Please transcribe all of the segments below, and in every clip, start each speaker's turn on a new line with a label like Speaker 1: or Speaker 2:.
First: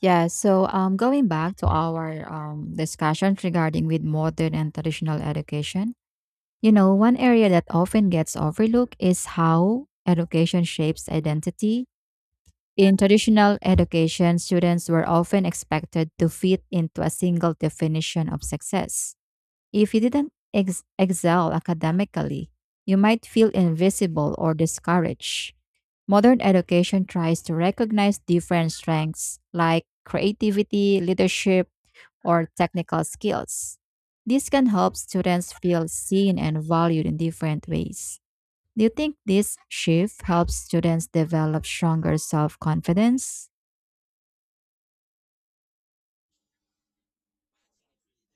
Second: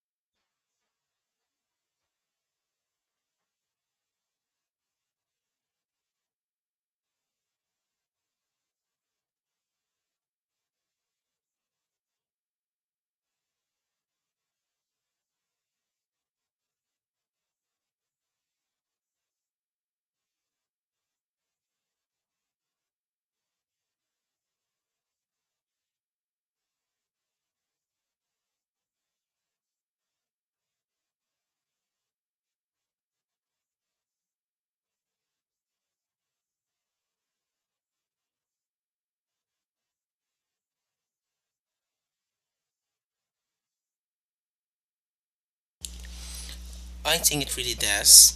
Speaker 1: Yeah, going back to our discussion regarding with modern and traditional education, you know, one area that often gets overlooked is how education shapes identity. In traditional education, students were often expected to fit into a single definition of success. If you didn't excel academically, you might feel invisible or discouraged. Modern education tries to recognize different strengths like creativity, leadership, or technical skills. This can help students feel seen and valued in different ways. Do you think this shift helps students develop stronger self confidence?
Speaker 2: I think it really does,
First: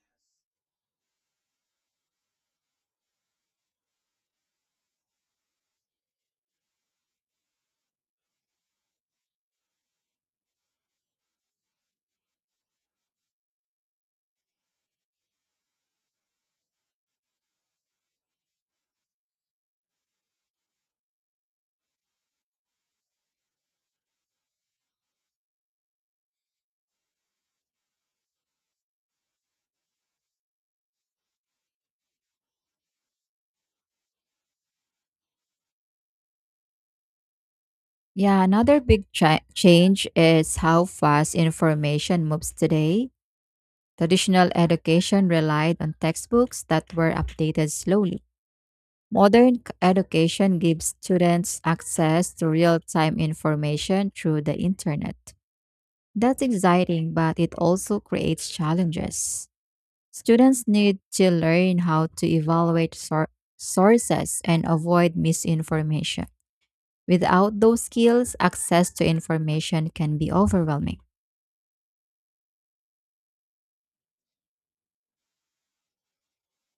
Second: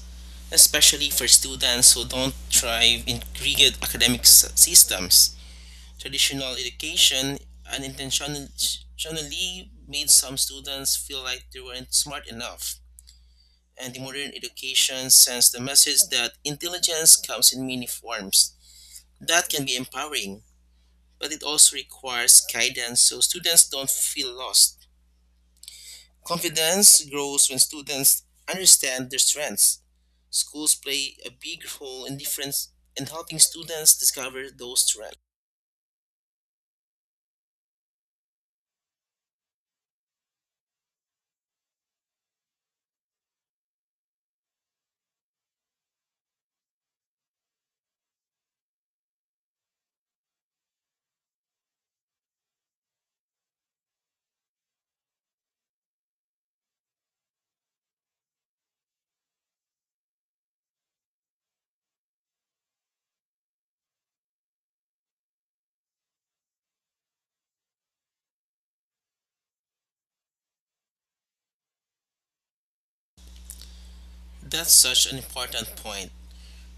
Speaker 2: especially for students who don't thrive in rigid systems. Traditional education unintentionally made some students feel like they weren't smart enough. And the modern education sends the message that intelligence comes in many forms. That can be empowering, but it also requires guidance so students don't feel lost. Confidence grows when students understand their strengths. Schools play a big role in difference in helping students discover those strengths.
Speaker 1: Yeah, another big change is how fast information moves today. Traditional education relied on textbooks that were updated slowly. Modern education gives students access to real time information through the internet. That's exciting, but it also creates challenges. Students need to learn how to evaluate sources and avoid misinformation. Without those skills, access to information can be overwhelming.
Speaker 2: That's such an important point.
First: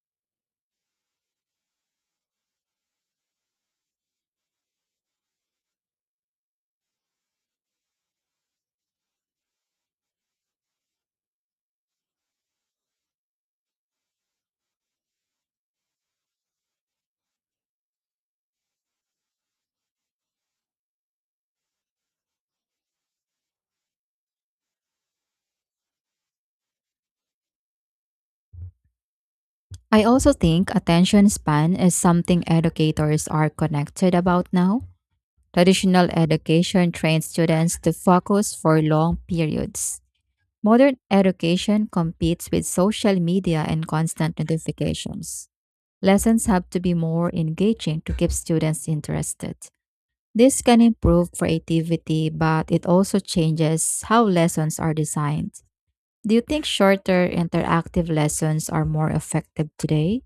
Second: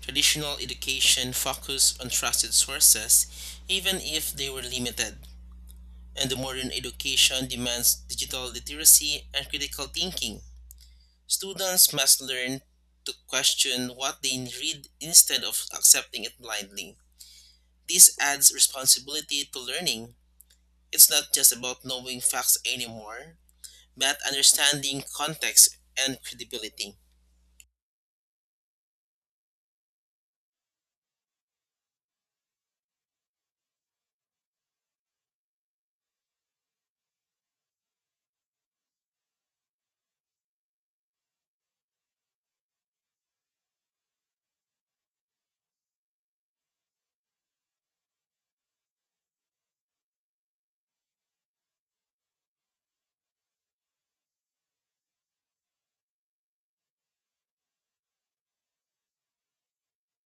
Speaker 2: Traditional education focused on trusted sources even if they were limited, and the modern education demands digital literacy and critical thinking. Students must learn to question what they read instead of accepting it blindly. This adds responsibility to learning. It's not just about knowing facts anymore, but understanding context and credibility.
Speaker 1: I also think attention span is something educators are connected about now. Traditional education trains students to focus for long periods. Modern education competes with social media and constant notifications. Lessons have to be more engaging to keep students interested. This can improve creativity, but it also changes how lessons are designed. Do you think shorter interactive lessons are more effective today?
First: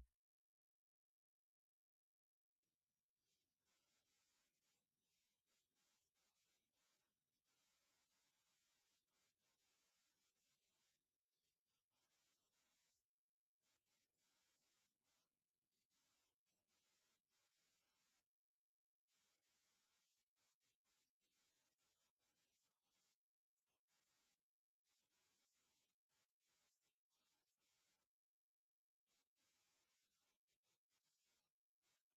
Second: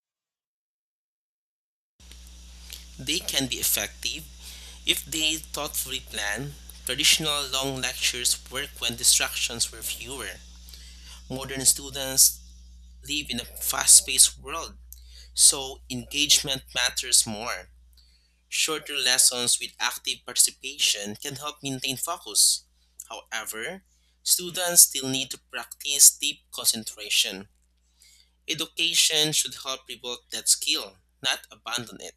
Speaker 2: They can be effective if they thoughtfully plan. Traditional long lectures work when distractions were fewer. Modern students live in a fast paced world, so engagement matters more. Shorter lessons with active participation can help maintain focus. However, students still need to practice deep concentration. Education should help develop that skill, not abandon it.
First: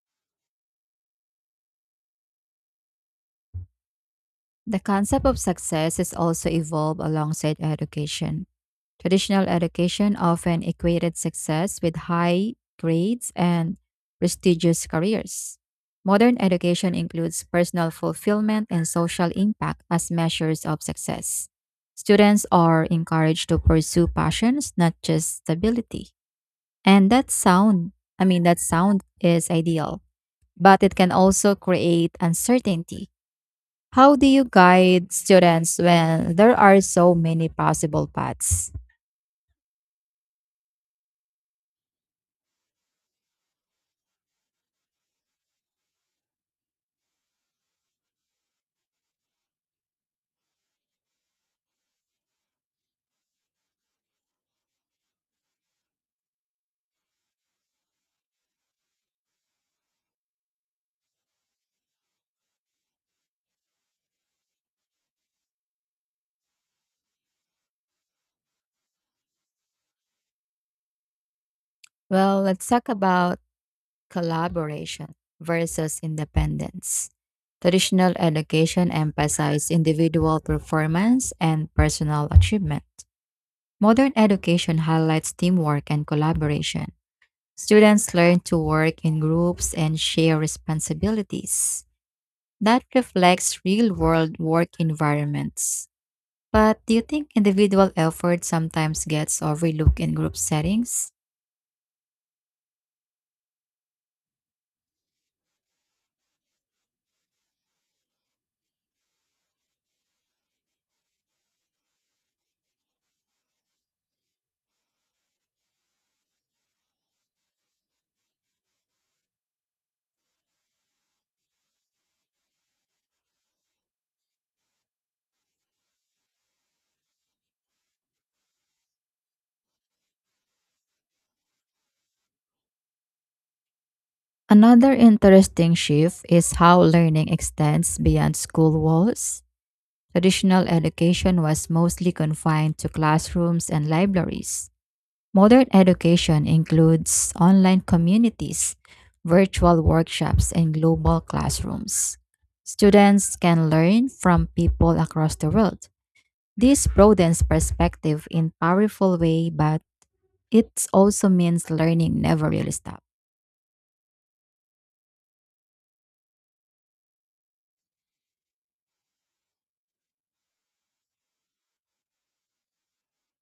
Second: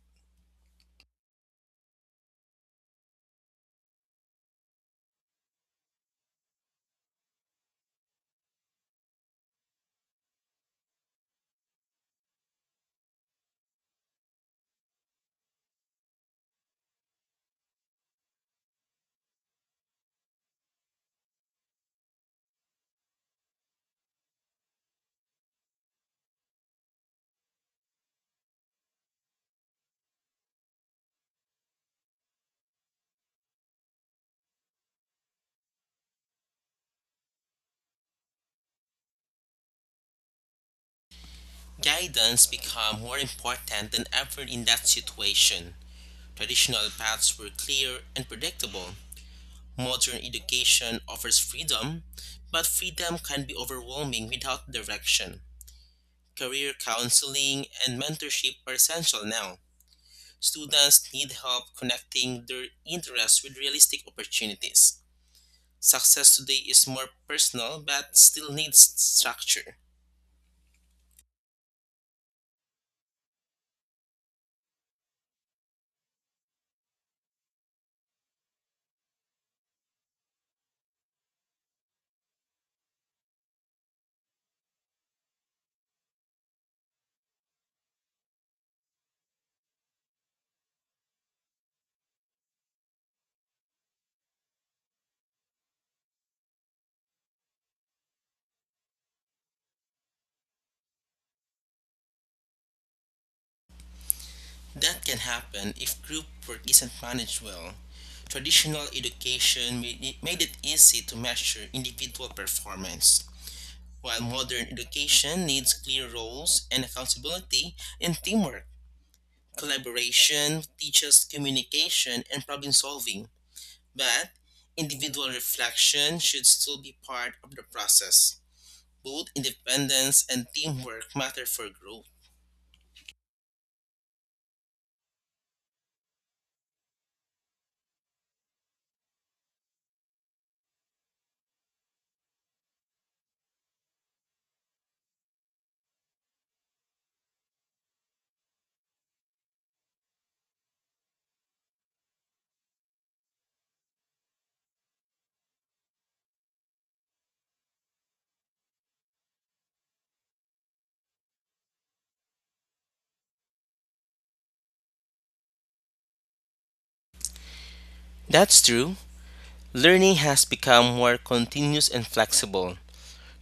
Speaker 1: The concept of success has also evolved alongside education. Traditional education often equated success with high grades and prestigious careers. Modern education includes personal fulfillment and social impact as measures of success. Students are encouraged to pursue passions, not just stability. And that sound is ideal, but it can also create uncertainty. How do you guide students when there are so many possible paths?
Speaker 2: Guidance become more important than ever in that situation. Traditional paths were clear and predictable. Modern education offers freedom, but freedom can be overwhelming without direction. Career counseling and mentorship are essential now. Students need help connecting their interests with realistic opportunities. Success today is more personal but still needs structure.
Speaker 1: Well, let's talk about collaboration versus independence. Traditional education emphasizes individual performance and personal achievement. Modern education highlights teamwork and collaboration. Students learn to work in groups and share responsibilities. That reflects real world work environments. But do you think individual effort sometimes gets overlooked in group settings?
Speaker 2: That can happen if group work isn't managed well. Traditional education made it easy to measure individual performance, while modern education needs clear roles and accountability and teamwork. Collaboration teaches communication and problem solving, but individual reflection should still be part of the process. Both independence and teamwork matter for growth.
Speaker 1: Another interesting shift is how learning extends beyond school walls. Traditional education was mostly confined to classrooms and libraries. Modern education includes online communities, virtual workshops, and global classrooms. Students can learn from people across the world. This broadens perspective in powerful way, but it also means learning never really stops.
Speaker 2: That's true. Learning has become more continuous and flexible.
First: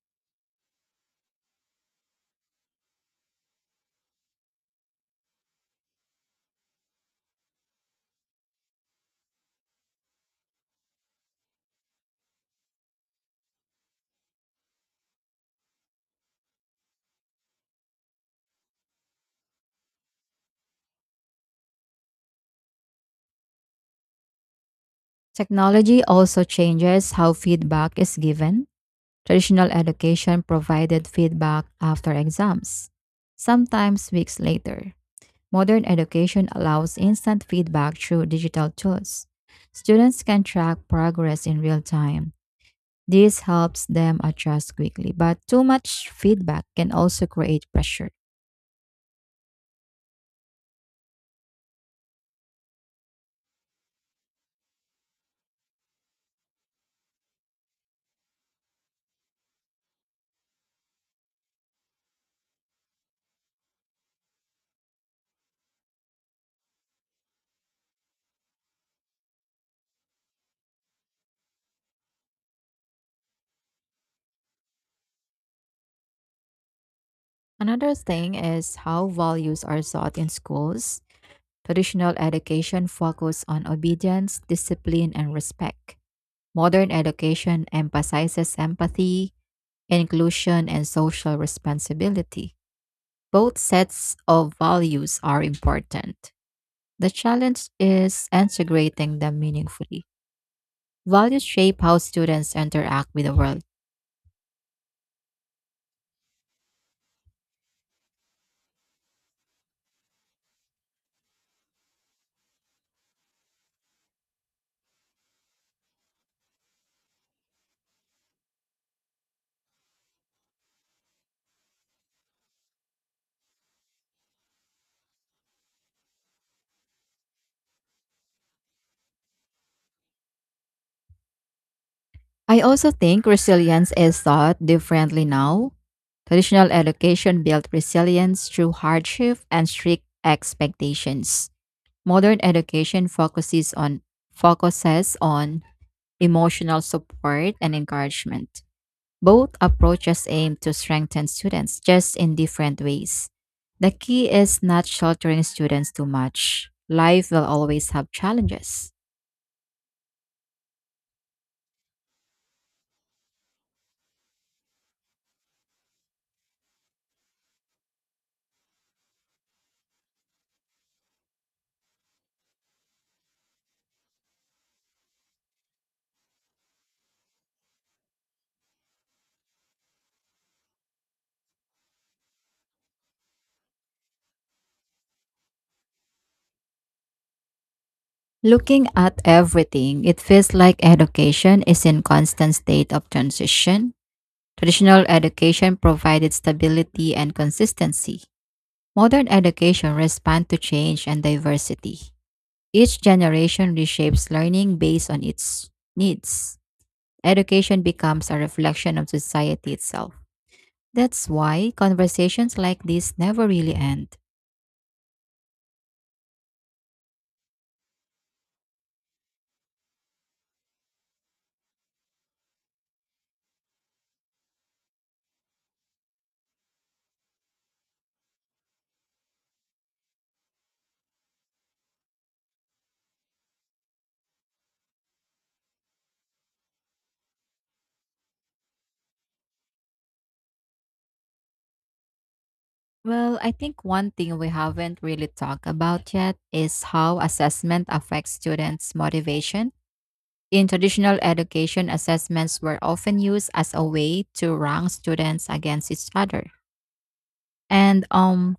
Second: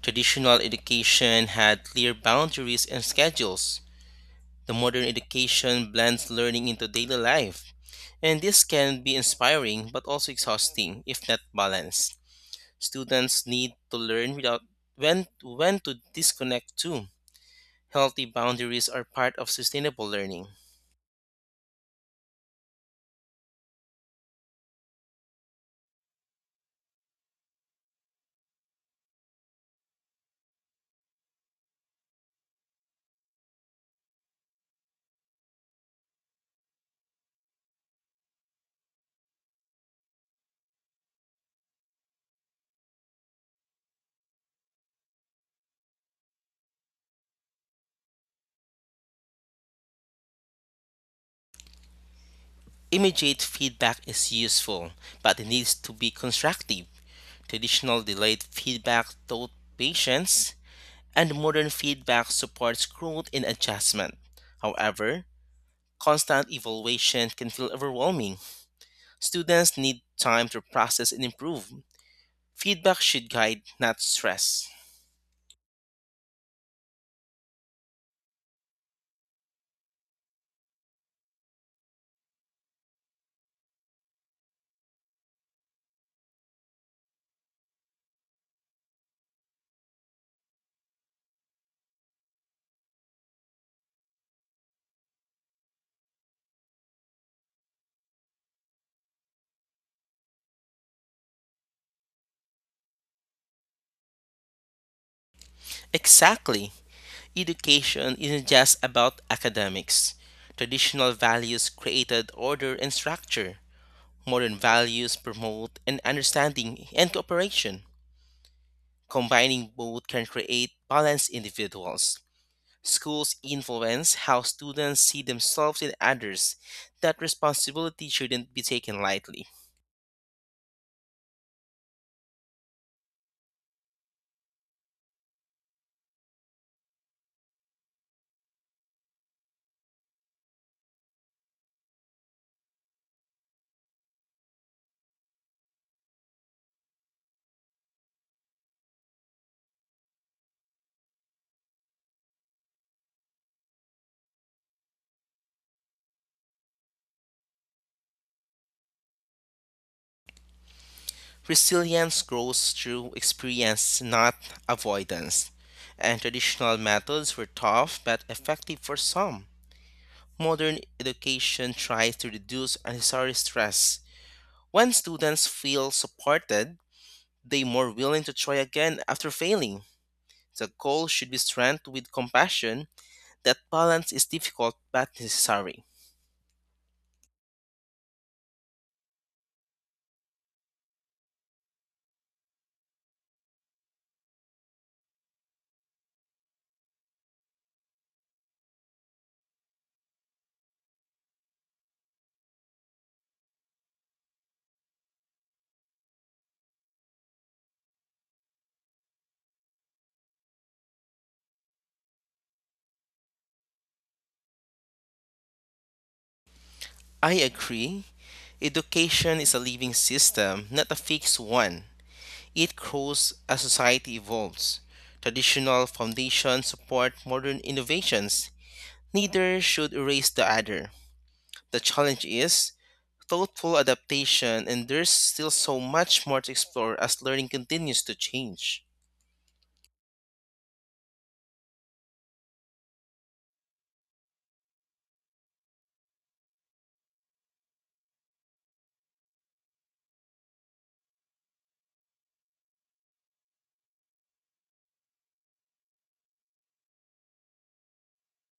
Speaker 2: Traditional education had clear boundaries and schedules. The modern education blends learning into daily life. And this can be inspiring but also exhausting if not balanced. Students need to learn without when to disconnect too. Healthy boundaries are part of sustainable learning.
Speaker 1: Technology also changes how feedback is given. Traditional education provided feedback after exams, sometimes weeks later. Modern education allows instant feedback through digital tools. Students can track progress in real time. This helps them adjust quickly, but too much feedback can also create pressure.
Speaker 2: Immediate feedback is useful, but it needs to be constructive. Traditional delayed feedback taught patience, and modern feedback supports growth and adjustment. However, constant evaluation can feel overwhelming. Students need time to process and improve. Feedback should guide, not stress.
Speaker 1: Another thing is how values are taught in schools. Traditional education focuses on obedience, discipline, and respect. Modern education emphasizes empathy, inclusion, and social responsibility. Both sets of values are important. The challenge is integrating them meaningfully. Values shape how students interact with the world.
Speaker 2: Exactly. Education isn't just about academics. Traditional values created order and structure. Modern values promote an understanding and cooperation. Combining both can create balanced individuals. Schools influence how students see themselves and others. That responsibility shouldn't be taken lightly.
Speaker 1: I also think resilience is thought differently now. Traditional education built resilience through hardship and strict expectations. Modern education focuses on emotional support and encouragement. Both approaches aim to strengthen students just in different ways. The key is not sheltering students too much. Life will always have challenges.
Speaker 2: Resilience grows through experience, not avoidance. And traditional methods were tough but effective for some. Modern education tries to reduce unnecessary stress. When students feel supported, they are more willing to try again after failing. The goal should be strength with compassion. That balance is difficult but necessary.
Speaker 1: Looking at everything, it feels like education is in constant state of transition. Traditional education provided stability and consistency. Modern education responds to change and diversity. Each generation reshapes learning based on its needs. Education becomes a reflection of society itself. That's why conversations like this never really end.
Speaker 2: I agree. Education is a living system, not a fixed one. It grows as society evolves. Traditional foundations support modern innovations. Neither should erase the other. The challenge is thoughtful adaptation, and there's still so much more to explore as learning continues to change.
Speaker 1: Well, I think one thing we haven't really talked about yet is how assessment affects students' motivation. In traditional education, assessments were often used as a way to rank students against each other. And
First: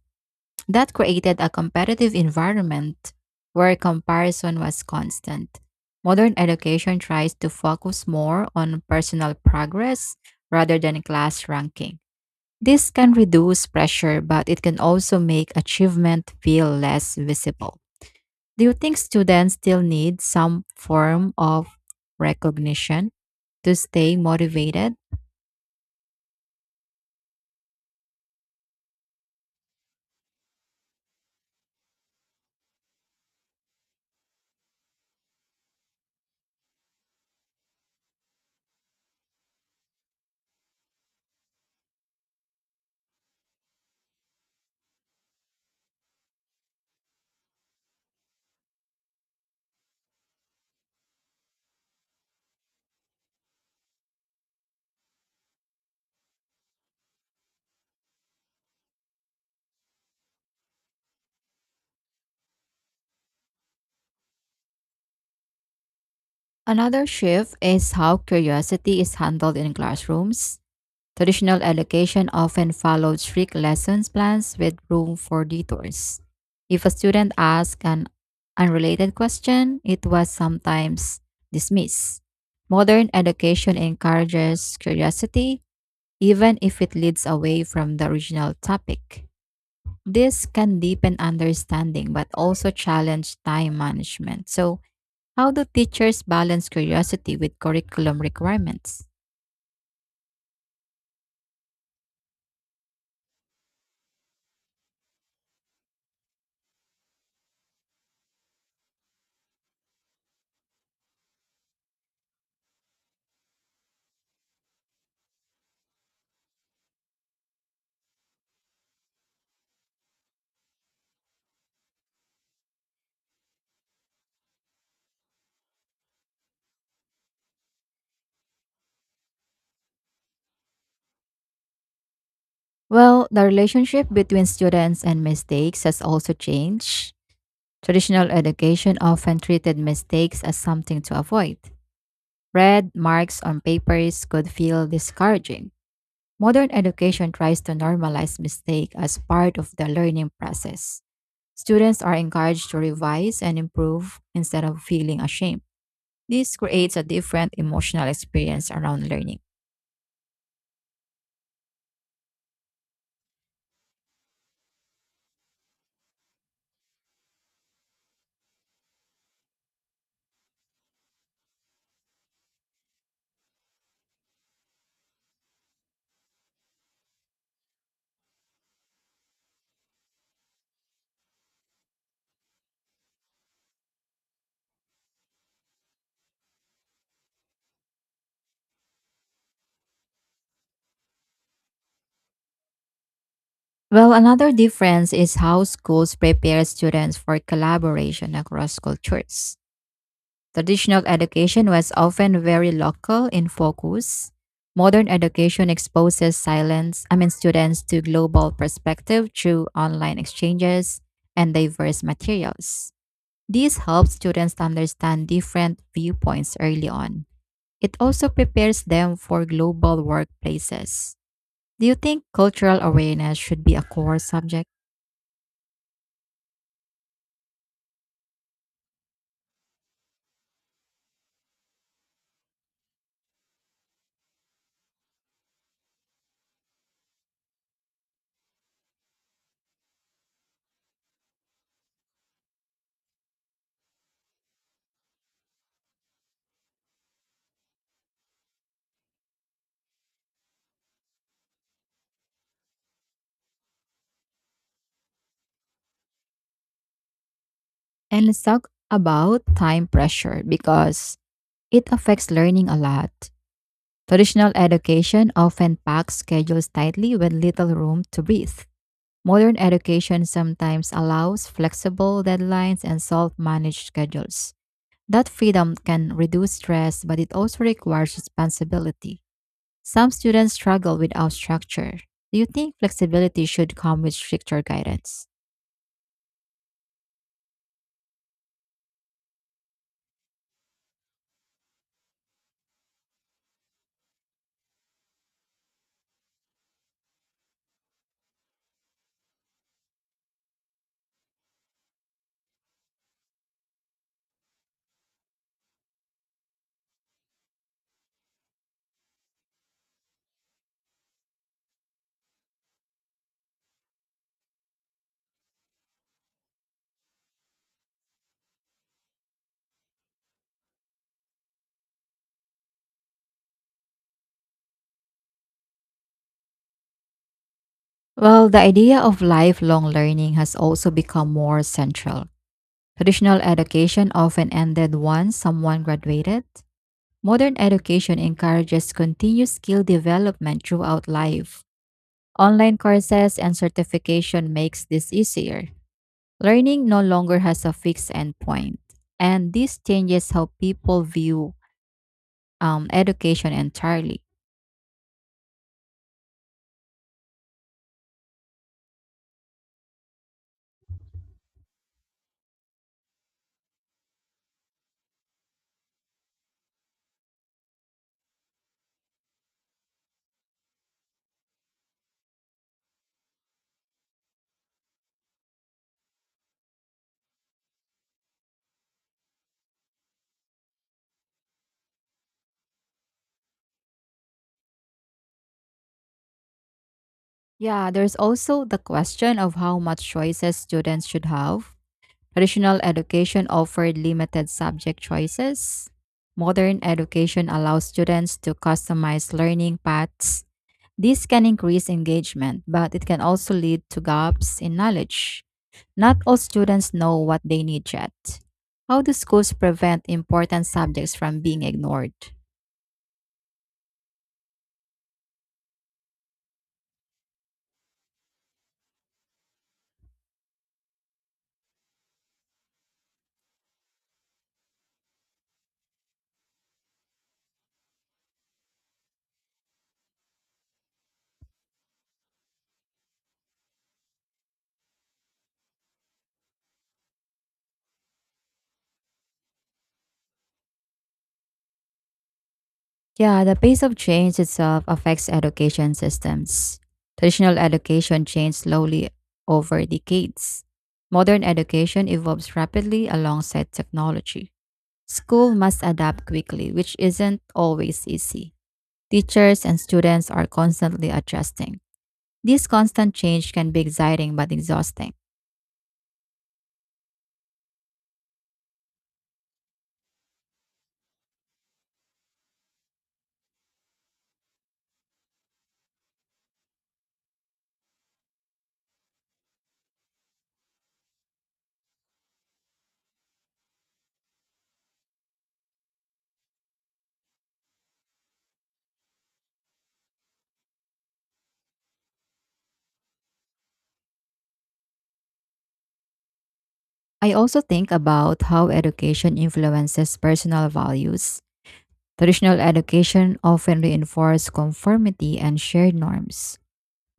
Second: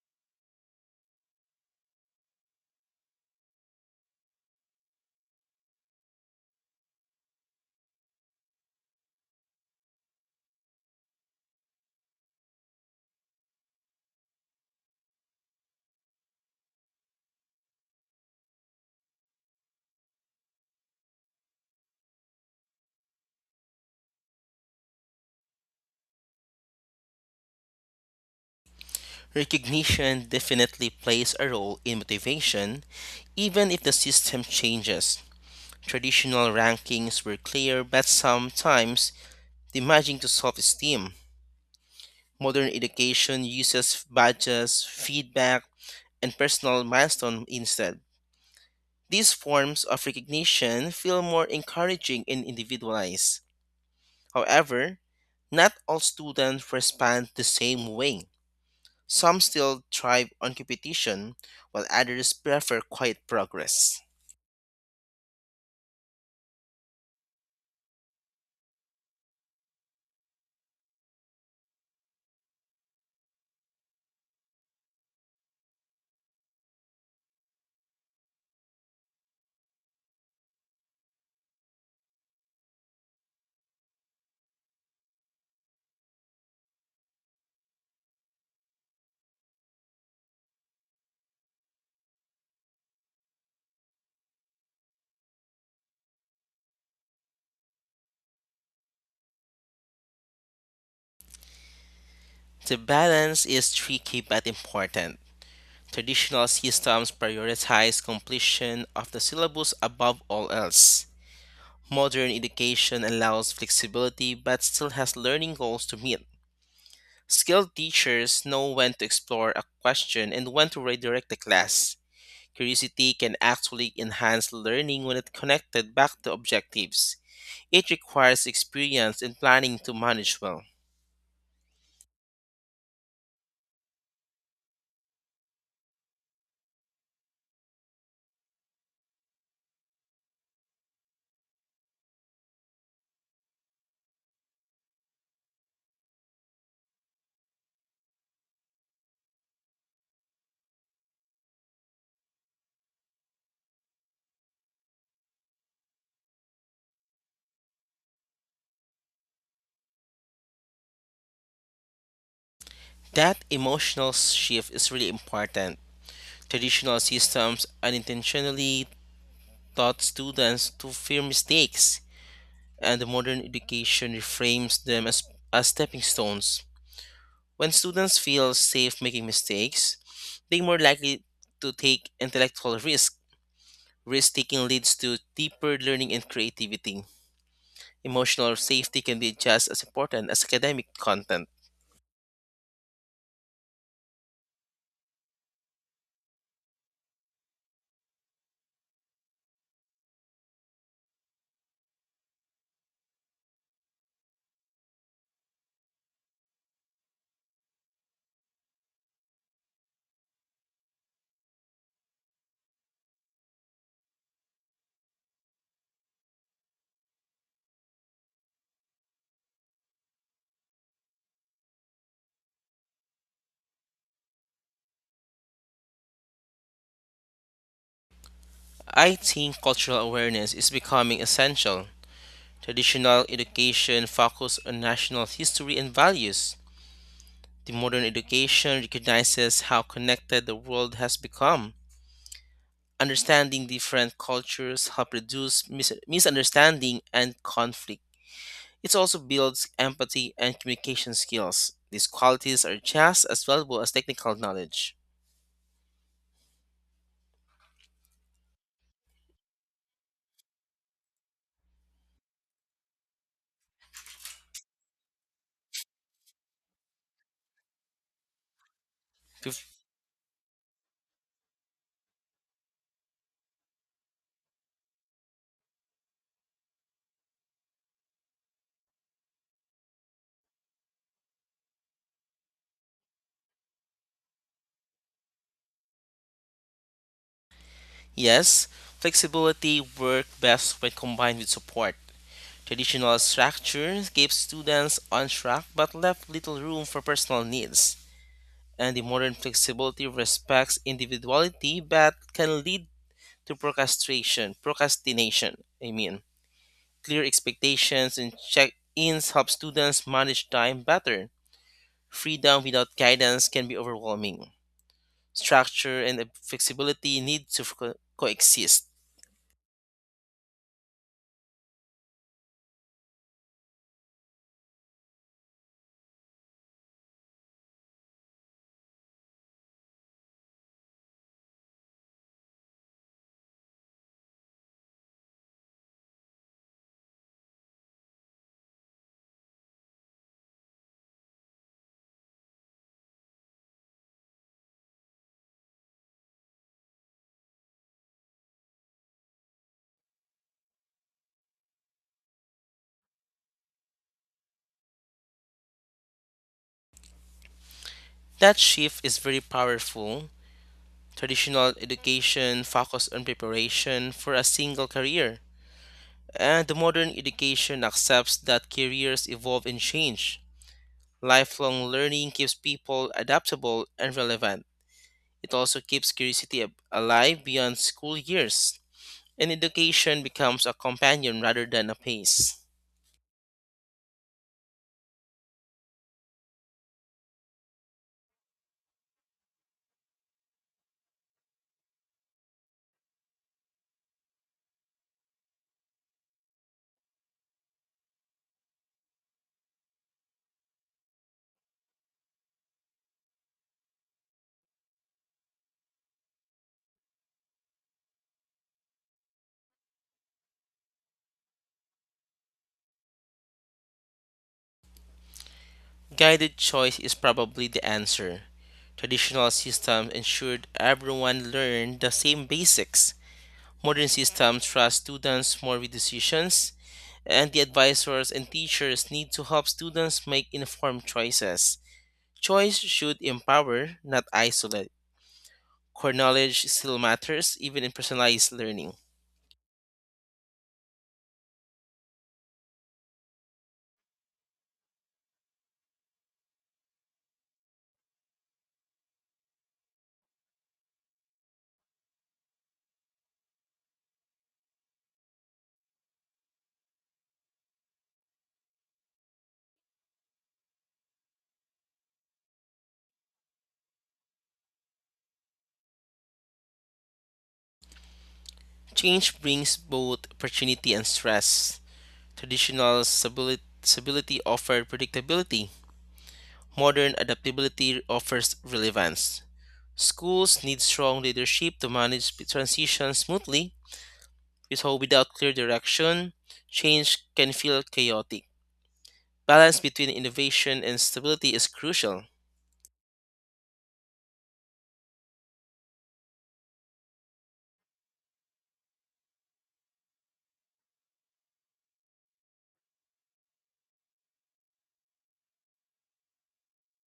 Speaker 1: That created a competitive environment where comparison was constant. Modern education tries to focus more on personal progress rather than class ranking. This can reduce pressure, but it can also make achievement feel less visible. Do you think students still need some form of recognition to stay motivated?
Speaker 2: Recognition definitely plays a role in motivation, even if the system changes. Traditional rankings were clear, but sometimes damaging to self esteem. Modern education uses badges, feedback, and personal milestones instead. These forms of recognition feel more encouraging and individualized. However, not all students respond the same way. Some still thrive on competition, while others prefer quiet progress.
Speaker 1: Another shift is how curiosity is handled in classrooms. Traditional education often followed strict lessons plans with room for detours. If a student asked an unrelated question, it was sometimes dismissed. Modern education encourages curiosity, even if it leads away from the original topic. This can deepen understanding but also challenge time management. So, how do teachers balance curiosity with curriculum requirements?
Speaker 2: The balance is tricky but important. Traditional systems prioritize completion of the syllabus above all else. Modern education allows flexibility but still has learning goals to meet. Skilled teachers know when to explore a question and when to redirect the class. Curiosity can actually enhance learning when it's connected back to objectives. It requires experience and planning to manage well.
Speaker 1: Well, the relationship between students and mistakes has also changed. Traditional education often treated mistakes as something to avoid. Red marks on papers could feel discouraging. Modern education tries to normalize mistake as part of the learning process. Students are encouraged to revise and improve instead of feeling ashamed. This creates a different emotional experience around learning.
Speaker 2: That emotional shift is really important. Traditional systems unintentionally taught students to fear mistakes, and the modern education reframes them as stepping stones. When students feel safe making mistakes, they're more likely to take intellectual risk. Risk taking leads to deeper learning and creativity. Emotional safety can be just as important as academic content.
Speaker 1: Well, another difference is how schools prepare students for collaboration across cultures. Traditional education was often very local in focus. Modern education exposes silence, I mean students to global perspective through online exchanges and diverse materials. This helps students understand different viewpoints early on. It also prepares them for global workplaces. Do you think cultural awareness should be a core subject?
Speaker 2: I think cultural awareness is becoming essential. Traditional education focuses on national history and values. The modern education recognizes how connected the world has become. Understanding different cultures helps reduce misunderstanding and conflict. It also builds empathy and communication skills. These qualities are just as valuable as technical knowledge.
Speaker 1: And let's talk about time pressure because it affects learning a lot. Traditional education often packs schedules tightly with little room to breathe. Modern education sometimes allows flexible deadlines and self managed schedules. That freedom can reduce stress, but it also requires responsibility. Some students struggle without structure. Do you think flexibility should come with stricter guidance?
Speaker 2: Yes, flexibility works best when combined with support. Traditional structures keep students on track but left little room for personal needs. And the modern flexibility respects individuality but can lead to procrastination, I mean. Clear expectations and check-ins help students manage time better. Freedom without guidance can be overwhelming. Structure and flexibility need to coexist.
Speaker 1: Well, the idea of lifelong learning has also become more central. Traditional education often ended once someone graduated. Modern education encourages continuous skill development throughout life. Online courses and certification makes this easier. Learning no longer has a fixed endpoint, and this changes how people view education entirely.
Speaker 2: That shift is very powerful. Traditional education focused on preparation for a single career, and the modern education accepts that careers evolve and change. Lifelong learning keeps people adaptable and relevant. It also keeps curiosity alive beyond school years, and education becomes a companion rather than a pace.
Speaker 1: Yeah, there's also the question of how much choices students should have. Traditional education offered limited subject choices. Modern education allows students to customize learning paths. This can increase engagement, but it can also lead to gaps in knowledge. Not all students know what they need yet. How do schools prevent important subjects from being ignored?
Speaker 2: Guided choice is probably the answer. Traditional systems ensured everyone learned the same basics. Modern systems trust students more with decisions, and the advisors and teachers need to help students make informed choices. Choice should empower, not isolate. Core knowledge still matters, even in personalized learning.
Speaker 1: Yeah, the pace of change itself affects education systems. Traditional education changed slowly over decades. Modern education evolves rapidly alongside technology. School must adapt quickly, which isn't always easy. Teachers and students are constantly adjusting. This constant change can be exciting but exhausting.
Speaker 2: Change brings both opportunity and stress. Traditional stability offered predictability, modern adaptability offers relevance. Schools need strong leadership to manage transitions smoothly. So without clear direction, change can feel chaotic. Balance between innovation and stability is crucial.
Speaker 1: I also think about how education influences personal values. Traditional education often reinforces conformity and shared norms.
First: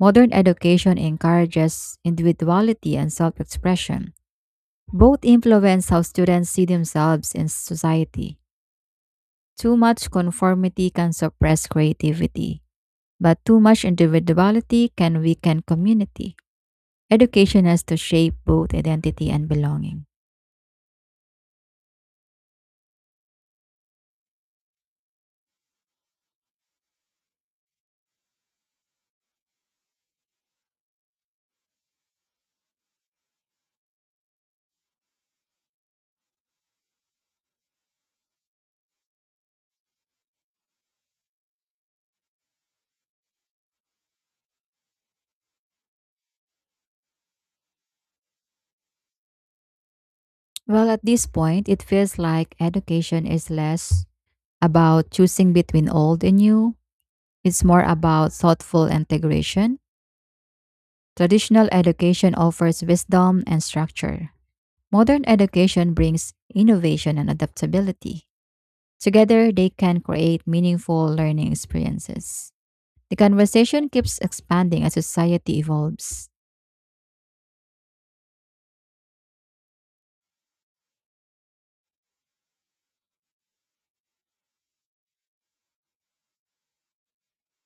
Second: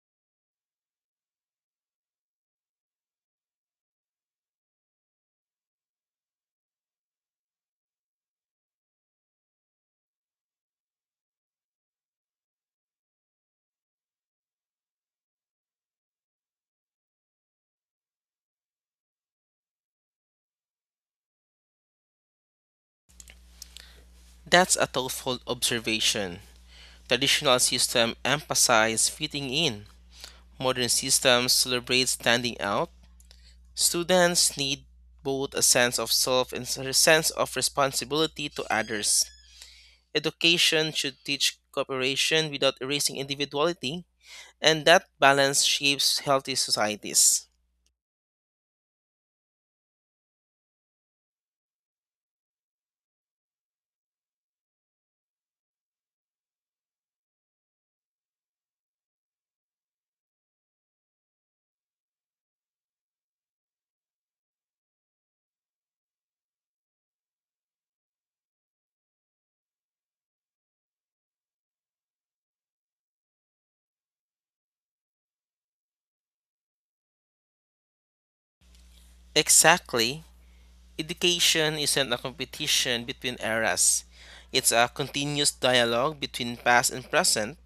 Speaker 1: Modern education encourages individuality and self expression. Both influence how students see themselves in society. Too much conformity can suppress creativity, but too much individuality can weaken community. Education has to shape both identity and belonging.
Speaker 2: That's a thoughtful observation. Traditional systems emphasize fitting in. Modern systems celebrate standing out. Students need both a sense of self and a sense of responsibility to others. Education should teach cooperation without erasing individuality, and that balance shapes healthy societies.
Speaker 1: Well, at this point, it feels like education is less about choosing between old and new. It's more about thoughtful integration. Traditional education offers wisdom and structure. Modern education brings innovation and adaptability. Together, they can create meaningful learning experiences. The conversation keeps expanding as society evolves.
Speaker 2: Exactly. Education isn't a competition between eras. It's a continuous dialogue between past and present,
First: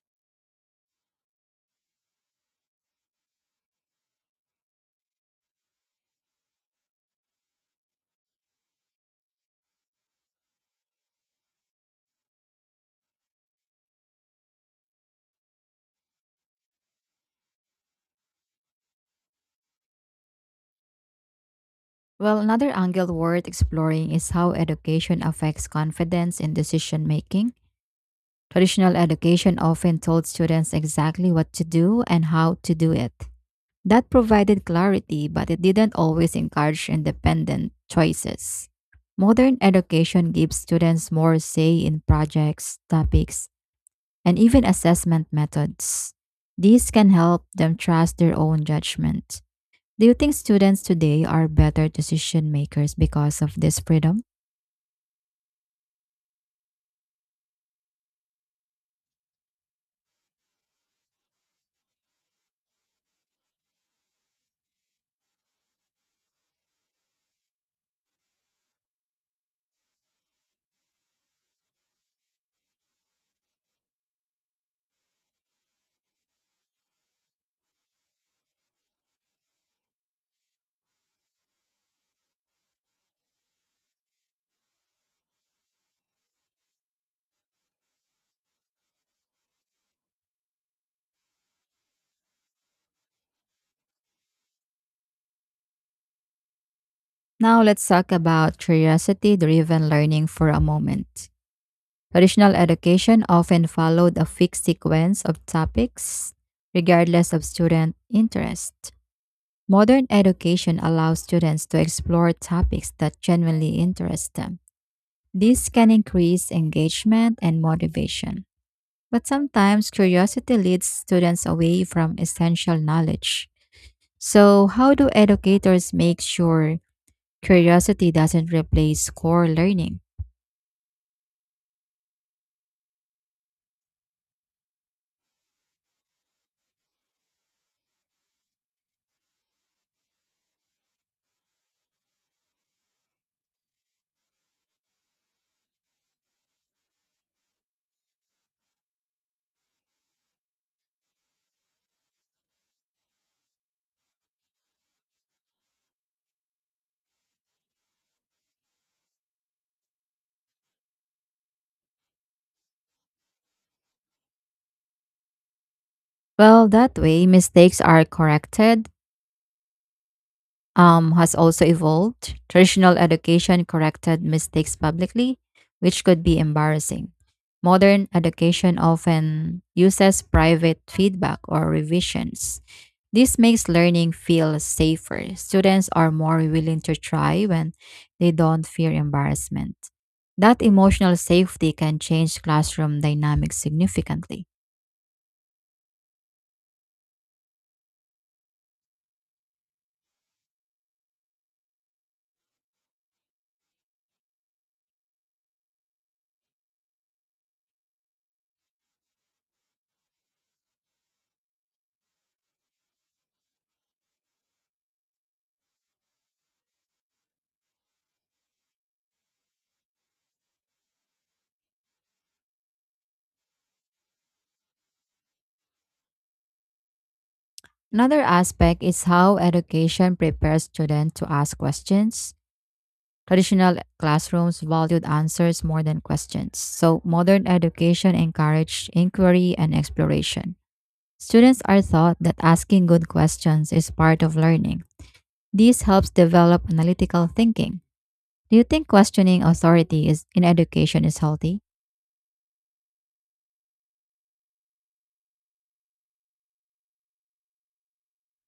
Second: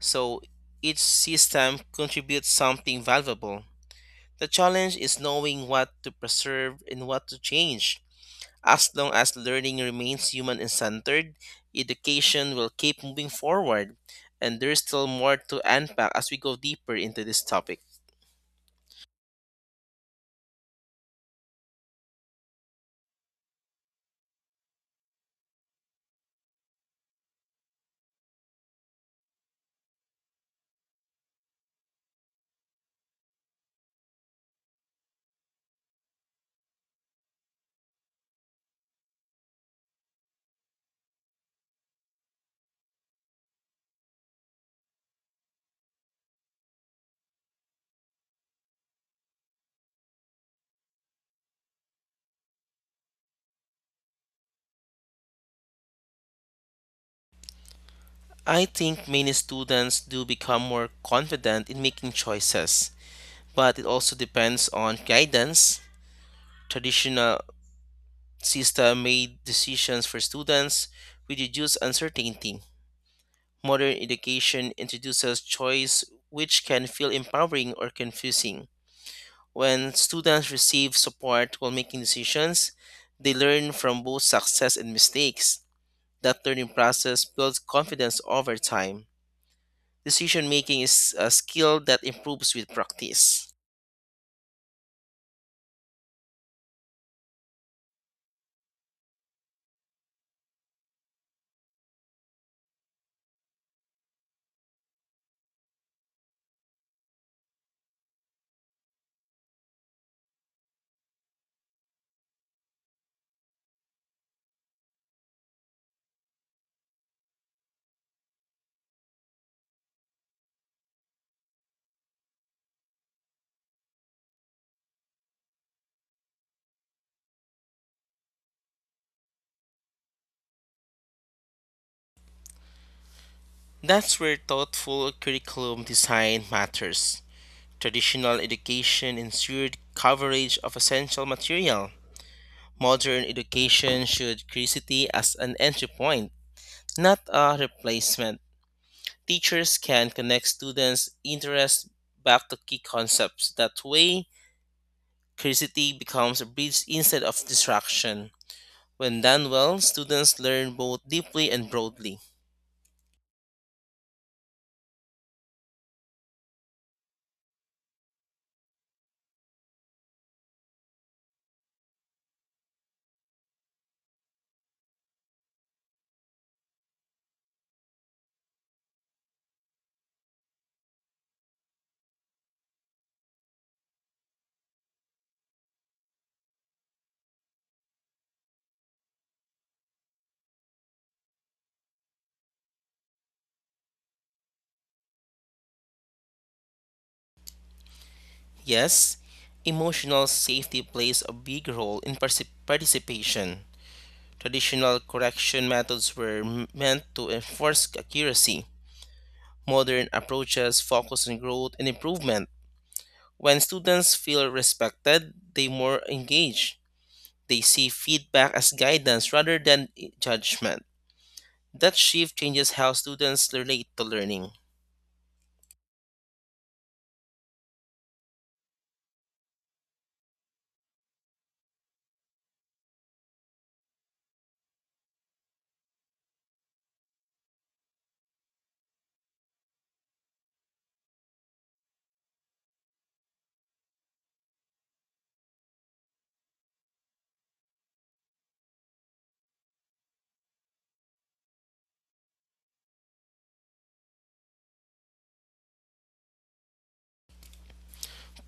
Speaker 2: so each system contributes something valuable. The challenge is knowing what to preserve and what to change. As long as learning remains human and centered, education will keep moving forward, and there's still more to unpack as we go deeper into this topic.
Speaker 1: Well, another angle worth exploring is how education affects confidence in decision making. Traditional education often told students exactly what to do and how to do it. That provided clarity, but it didn't always encourage independent choices. Modern education gives students more say in projects, topics, and even assessment methods. These can help them trust their own judgment. Do you think students today are better decision makers because of this freedom?
Speaker 2: I think many students do become more confident in making choices, but it also depends on guidance. Traditional system made decisions for students which reduce uncertainty. Modern education introduces choice which can feel empowering or confusing. When students receive support while making decisions, they learn from both success and mistakes. That learning process builds confidence over time. Decision making is a skill that improves with practice.
Speaker 1: Now, let's talk about curiosity driven learning for a moment. Traditional education often followed a fixed sequence of topics, regardless of student interest. Modern education allows students to explore topics that genuinely interest them. This can increase engagement and motivation. But sometimes curiosity leads students away from essential knowledge. So, how do educators make sure curiosity doesn't replace core learning?
Speaker 2: That's where thoughtful curriculum design matters. Traditional education ensured coverage of essential material. Modern education should curiosity as an entry point, not a replacement. Teachers can connect students' interest back to key concepts. That way, curiosity becomes a bridge instead of distraction. When done well, students learn both deeply and broadly.
Speaker 1: Well, that way, mistakes are corrected, has also evolved. Traditional education corrected mistakes publicly, which could be embarrassing. Modern education often uses private feedback or revisions. This makes learning feel safer. Students are more willing to try when they don't fear embarrassment. That emotional safety can change classroom dynamics significantly.
Speaker 2: Yes, emotional safety plays a big role in participation. Traditional correction methods were meant to enforce accuracy. Modern approaches focus on growth and improvement. When students feel respected, they more engage. They see feedback as guidance rather than judgment. That shift changes how students relate to learning.
Speaker 1: Another aspect is how education prepares students to ask questions. Traditional classrooms valued answers more than questions, so modern education encouraged inquiry and exploration. Students are taught that asking good questions is part of learning. This helps develop analytical thinking. Do you think questioning authority is in education is healthy?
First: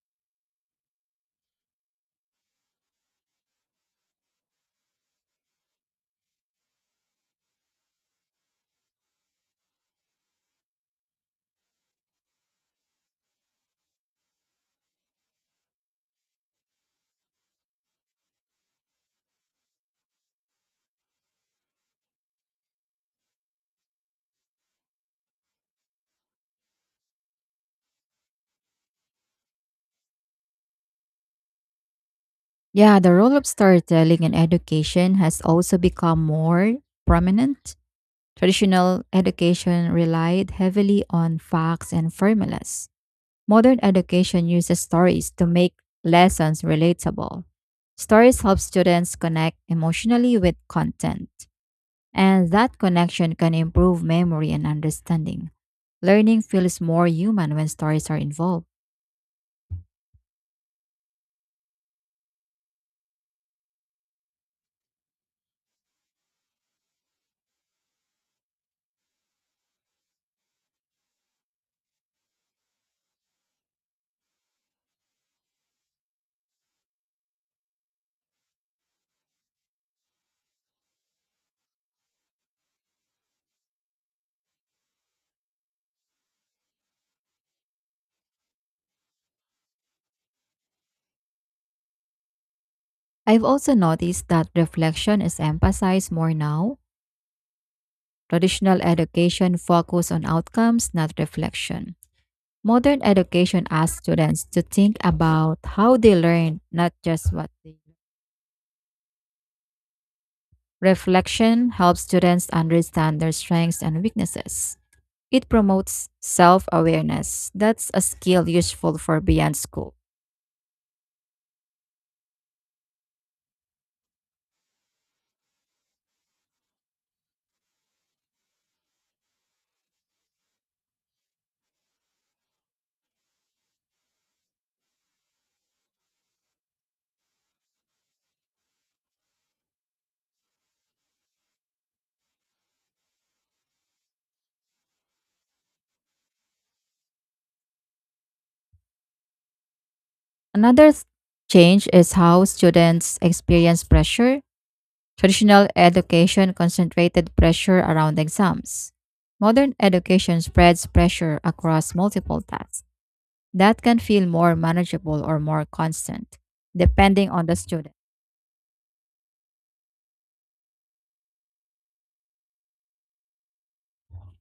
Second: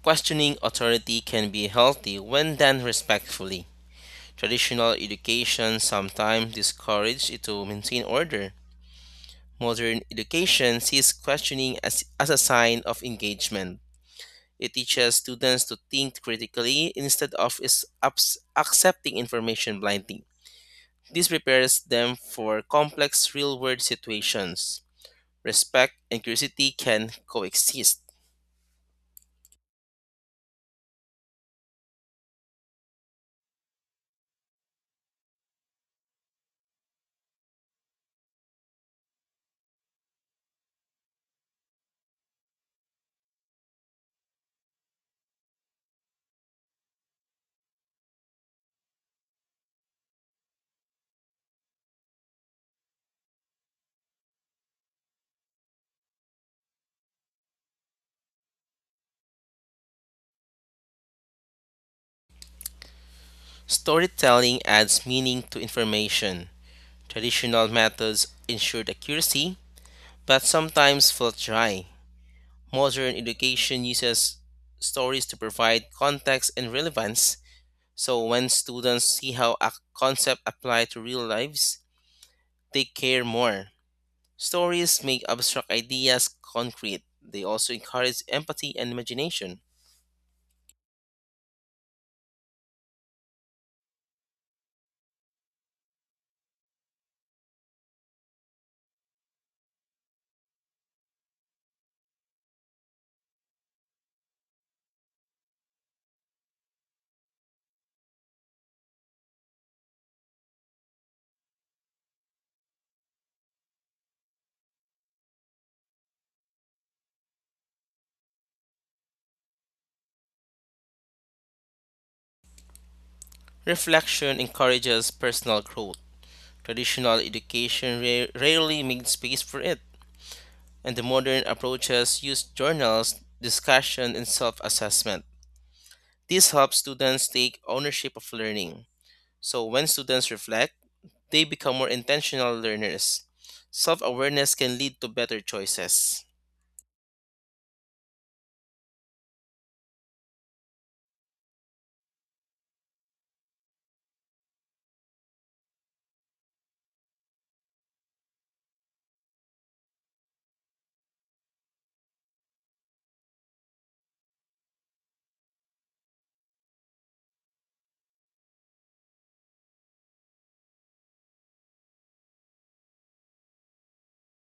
Speaker 2: Questioning authority can be healthy when done respectfully. Traditional education sometimes discourages it to maintain order. Modern education sees questioning as a sign of engagement. It teaches students to think critically instead of accepting information blindly. This prepares them for complex real world situations. Respect and curiosity can coexist.
Speaker 1: Yeah, the role of storytelling in education has also become more prominent. Traditional education relied heavily on facts and formulas. Modern education uses stories to make lessons relatable. Stories help students connect emotionally with content, and that connection can improve memory and understanding. Learning feels more human when stories are involved.
Speaker 2: Storytelling adds meaning to information. Traditional methods ensure accuracy, but sometimes fall dry. Modern education uses stories to provide context and relevance, so when students see how a concept applies to real lives, they care more. Stories make abstract ideas concrete. They also encourage empathy and imagination.
Speaker 1: I've also noticed that reflection is emphasized more now. Traditional education focuses on outcomes, not reflection. Modern education asks students to think about how they learn, not just what. Reflection helps students understand their strengths and weaknesses. It promotes self awareness. That's a skill useful for beyond school.
Speaker 2: Reflection encourages personal growth. Traditional education rarely made space for it, and the modern approaches use journals, discussion, and self assessment. This helps students take ownership of learning. So when students reflect, they become more intentional learners. Self awareness can lead to better choices.
Speaker 1: Another change is how students experience pressure. Traditional education concentrated pressure around exams. Modern education spreads pressure across multiple tasks. That can feel more manageable or more constant, depending on the student.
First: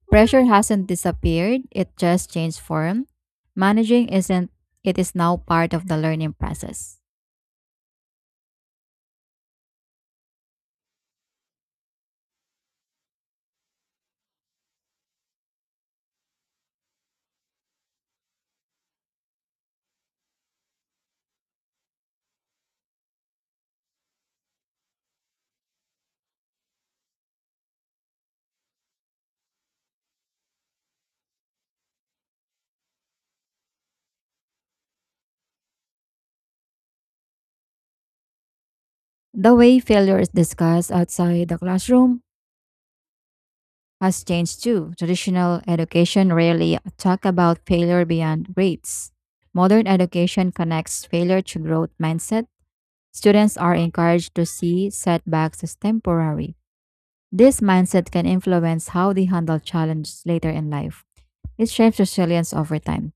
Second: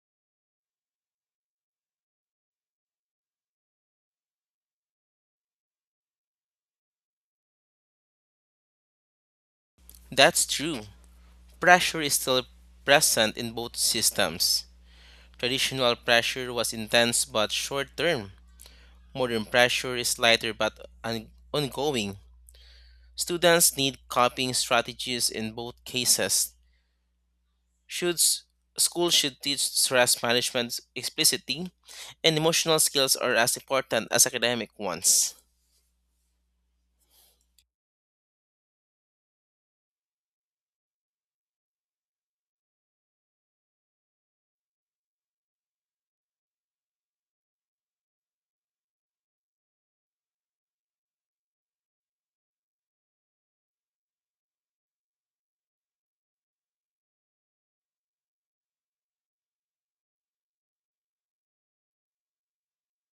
Speaker 1: Pressure hasn't disappeared, it just changed form. Managing isn't, It is now part of the learning process.
Speaker 2: That's true. Pressure is still present in both systems. Traditional pressure was intense but short term. Modern pressure is lighter but ongoing. Students need coping strategies in both cases. Should s- schools should teach stress management explicitly, and emotional skills are as important as academic ones.
Speaker 1: The way failure is discussed outside the classroom has changed too. Traditional education rarely talk about failure beyond grades. Modern education connects failure to growth mindset. Students are encouraged to see setbacks as temporary. This mindset can influence how they handle challenges later in life. It shapes resilience over time.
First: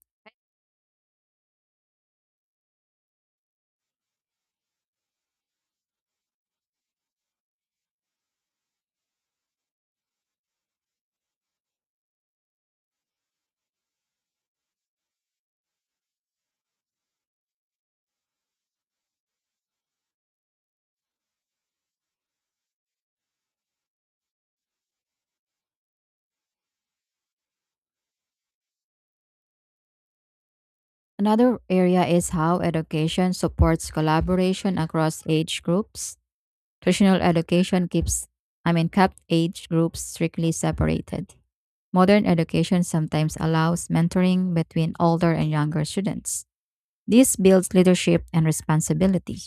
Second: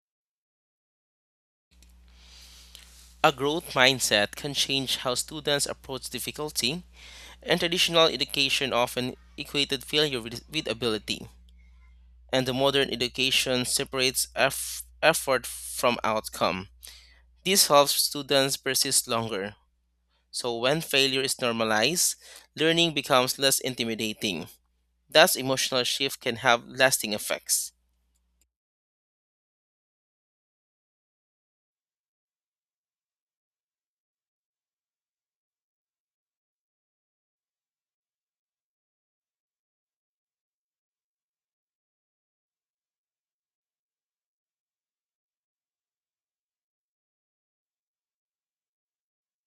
Speaker 2: A growth mindset can change how students approach difficulty, and traditional education often equated failure with ability, and the modern education separates effort from outcome. This helps students persist longer. So, when failure is normalized, learning becomes less intimidating. Thus, emotional shift can have lasting effects.
Speaker 1: Another area is how education supports collaboration across age groups. Traditional education kept age groups strictly separated. Modern education sometimes allows mentoring between older and younger students. This builds leadership and responsibility.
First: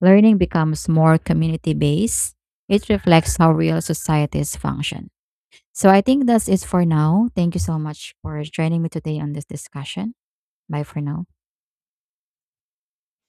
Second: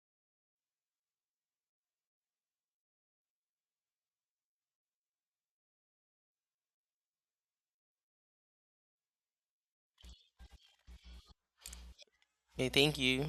Speaker 1: Learning becomes more community based. It reflects how real societies function. So I think that's it for now. Thank you so much for joining me today on this discussion. Bye for now.
Speaker 2: Okay, thank you.